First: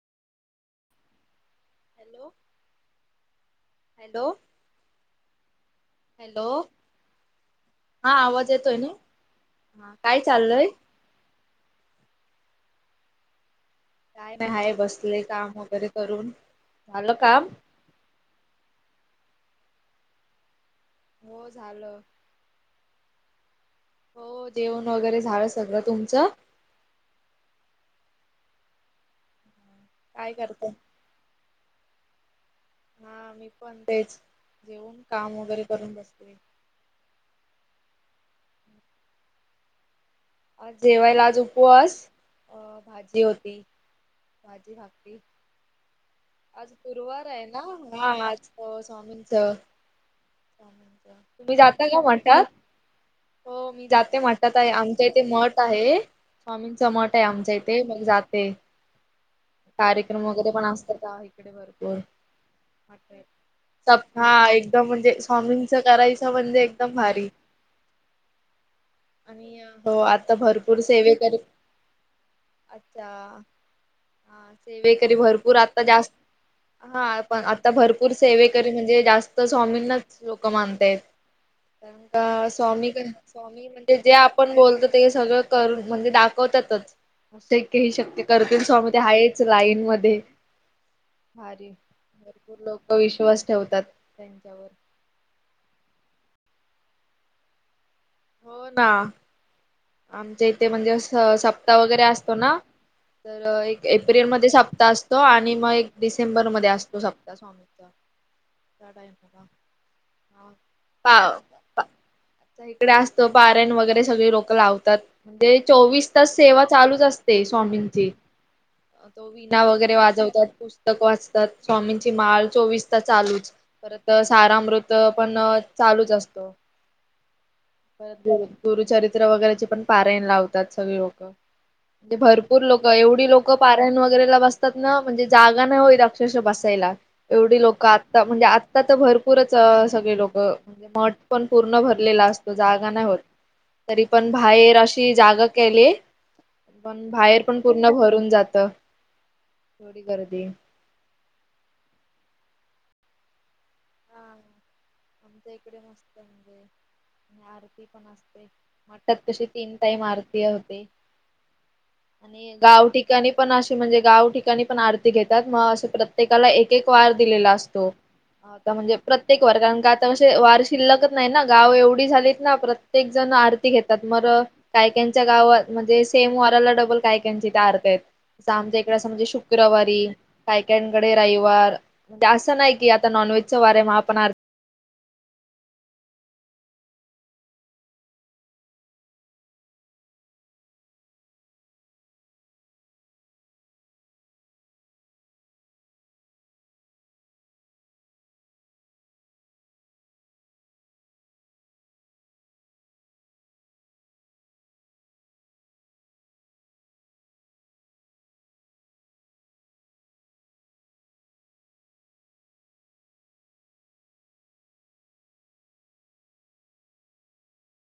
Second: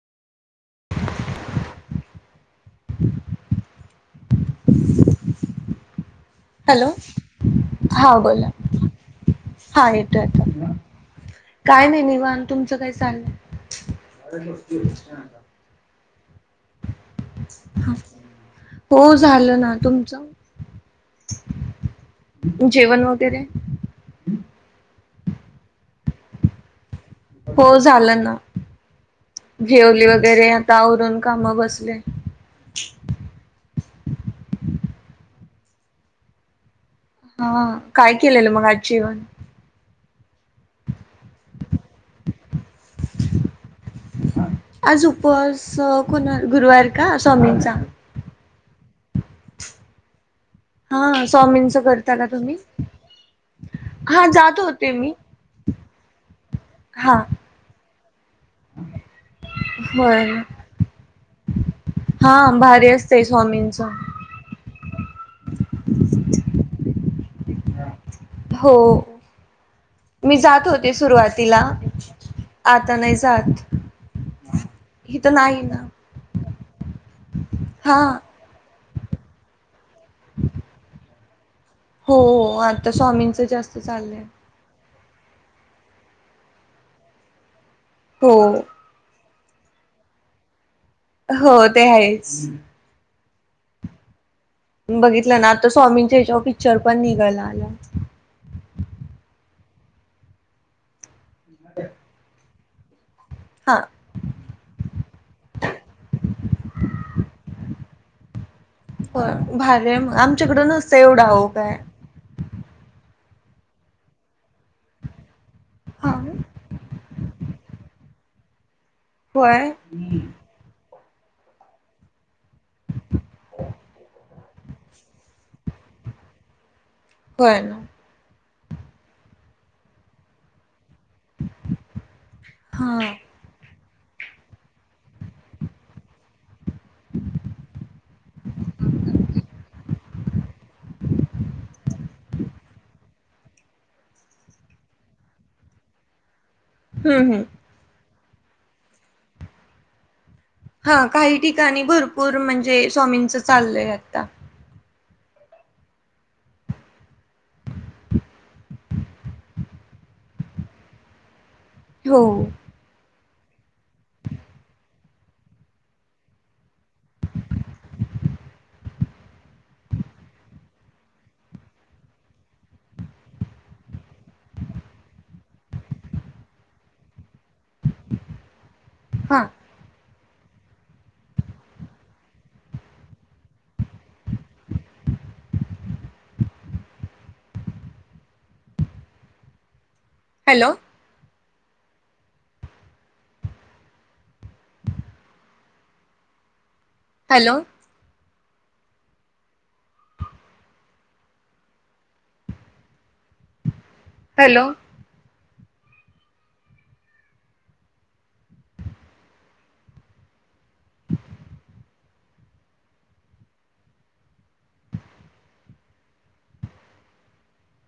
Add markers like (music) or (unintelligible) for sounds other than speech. Hello hello hello हा आवाज येतोय ना हा ह काय येतो चाललय येतो काय नाही निवांत, तुमचं काय चाललंय काय नाही, आहे बसले काम वगैरे करून आलं काम? हो झालं ना तुमचं हो झालं जेवण वगैरे हो जेवन वगैरे झालं सगळं, तुम तुझं हो झालं ना जेवली काय वगैरे, करताय. आता आवरून काम बस बसले हा, मी पण तेच, जेवून काम वगैरे करून बसते. हा, काय केलेलं मग आज जेवण? जेवायला आज उपवास, भाजी होती, भाजी आज भााकरी, उपवास कोणा आज गुरुवार का गुरवार आहे ना, स्वामींचा हा आज हो, स्वामींचा हा स्वामींच करता का तुम्ही? हो मी जाते हा मठात जात आहे होते मी. आमच्या इथे मठ आहे, स्वामींचा हा मठ आहे आमच्या इथे, मग जाते कार्यक्रम होय वगैरे पण असतात हा इकडे भरपूर हा भारी असतंय स्वामींच हा. एकदम म्हणजे स्वामिंच करायचं म्हणजे एकदम भारी. हो. आणि हो आता मी जात भरपूर होते सेवेकरी सुरुवातीला, आता अच्छा नाही जात, हा सेवेकरी हित भरपूर नाही आता ना. जास्त हा. पण आता हा भरपूर सेवेकऱी म्हनजे जास्त स्वामींनाच लोक मानतायत. हो अ आता स्वामीकड स्वामींच स्वामी जास्त म्हणजे जे चाललंय आपण बोलतो. ते सगळं करून म्हणजे दाखवतातच. अशक्य ते शक्य हो करतील स्वामी ते आहेत. लाईन मध्ये हो भारी, ते आहेच भरपूर लोकं विश्वास ठेवतात. त्यांच्यावर. बघितलं ना, आता स्वामींच्या हेच्याव पिक्चर पण निघाला, आला हो, ना. आमच्या इथे म्हणजे असं सप्ताह वगैरे असतो ना? तर हा एक एप्रिलमध्ये सप्ताह असतो आणि मग एक डिसेंबर मध्ये असतो सप्ताह स्वामी (inaudible) होय भारी हाय म, आमच्याकड नसत एवढं अहो काय. ते पारायण वगैरे सगळी लोकं लाव--. दत्त. ते चोवीस हा तास सेवा चालूच असते. ते स्वामींचे तो विणा होय वगैरे वाजवतात पुस पुस्तक वाचतात स्वामींची माळ. चोवीस चालूच परत. तारा अमृत पण चालूच असतो. होय ना परत गुचरित्र वगैरेचे पण पारायण लावतात. लोक भरपूर लोक हा एवढी लोक. वगरे बसतात ना म्हणजे जागा नाही होई अक्षश बसायला एवढी लोक आता म्हणजे आता तर भरपूरच सगळे लोक महट पण पूर्ण भरलेला असतो जागा नाही होत तरी पण बाहेर अशी जागा केली. पण हम्म हम्म बाहेर पण पूर्ण भरून जाता थोडी गर्दी हा काही ठिकाणी भरपूर म्हणजे स्वामींच चालले आता. हा. आमच्या इकडे मस्त म्हणजे आरती पण असते मठात तशी तीन टाईम आरती होते. हो आणि गावटिक ठिकाणी पण अशी म्हणजे गाव ठिकाणी पण आरती घेतात मग असे प्रत्येकाला एक वार दिलेला असतो. (unintelligible) म्हणजे प्रत्येक वार कारण का आता असे वार शिल्लकच नाही ना गाव एवढी झालीत ना प्रत्येक जण आरती घेतात मर कायक्यांच्या गावात म्हणजे सेम वाराला डबल कायक्यांची त्या आरती आहेतमजे म्हणजे हा शुक्रवारी काय कांकडे रविवार म्हणजे असं नाही की आता नॉनव्हेज. उत् सवारे माहापणारथ हॅलो. हॅलो. हॅलो.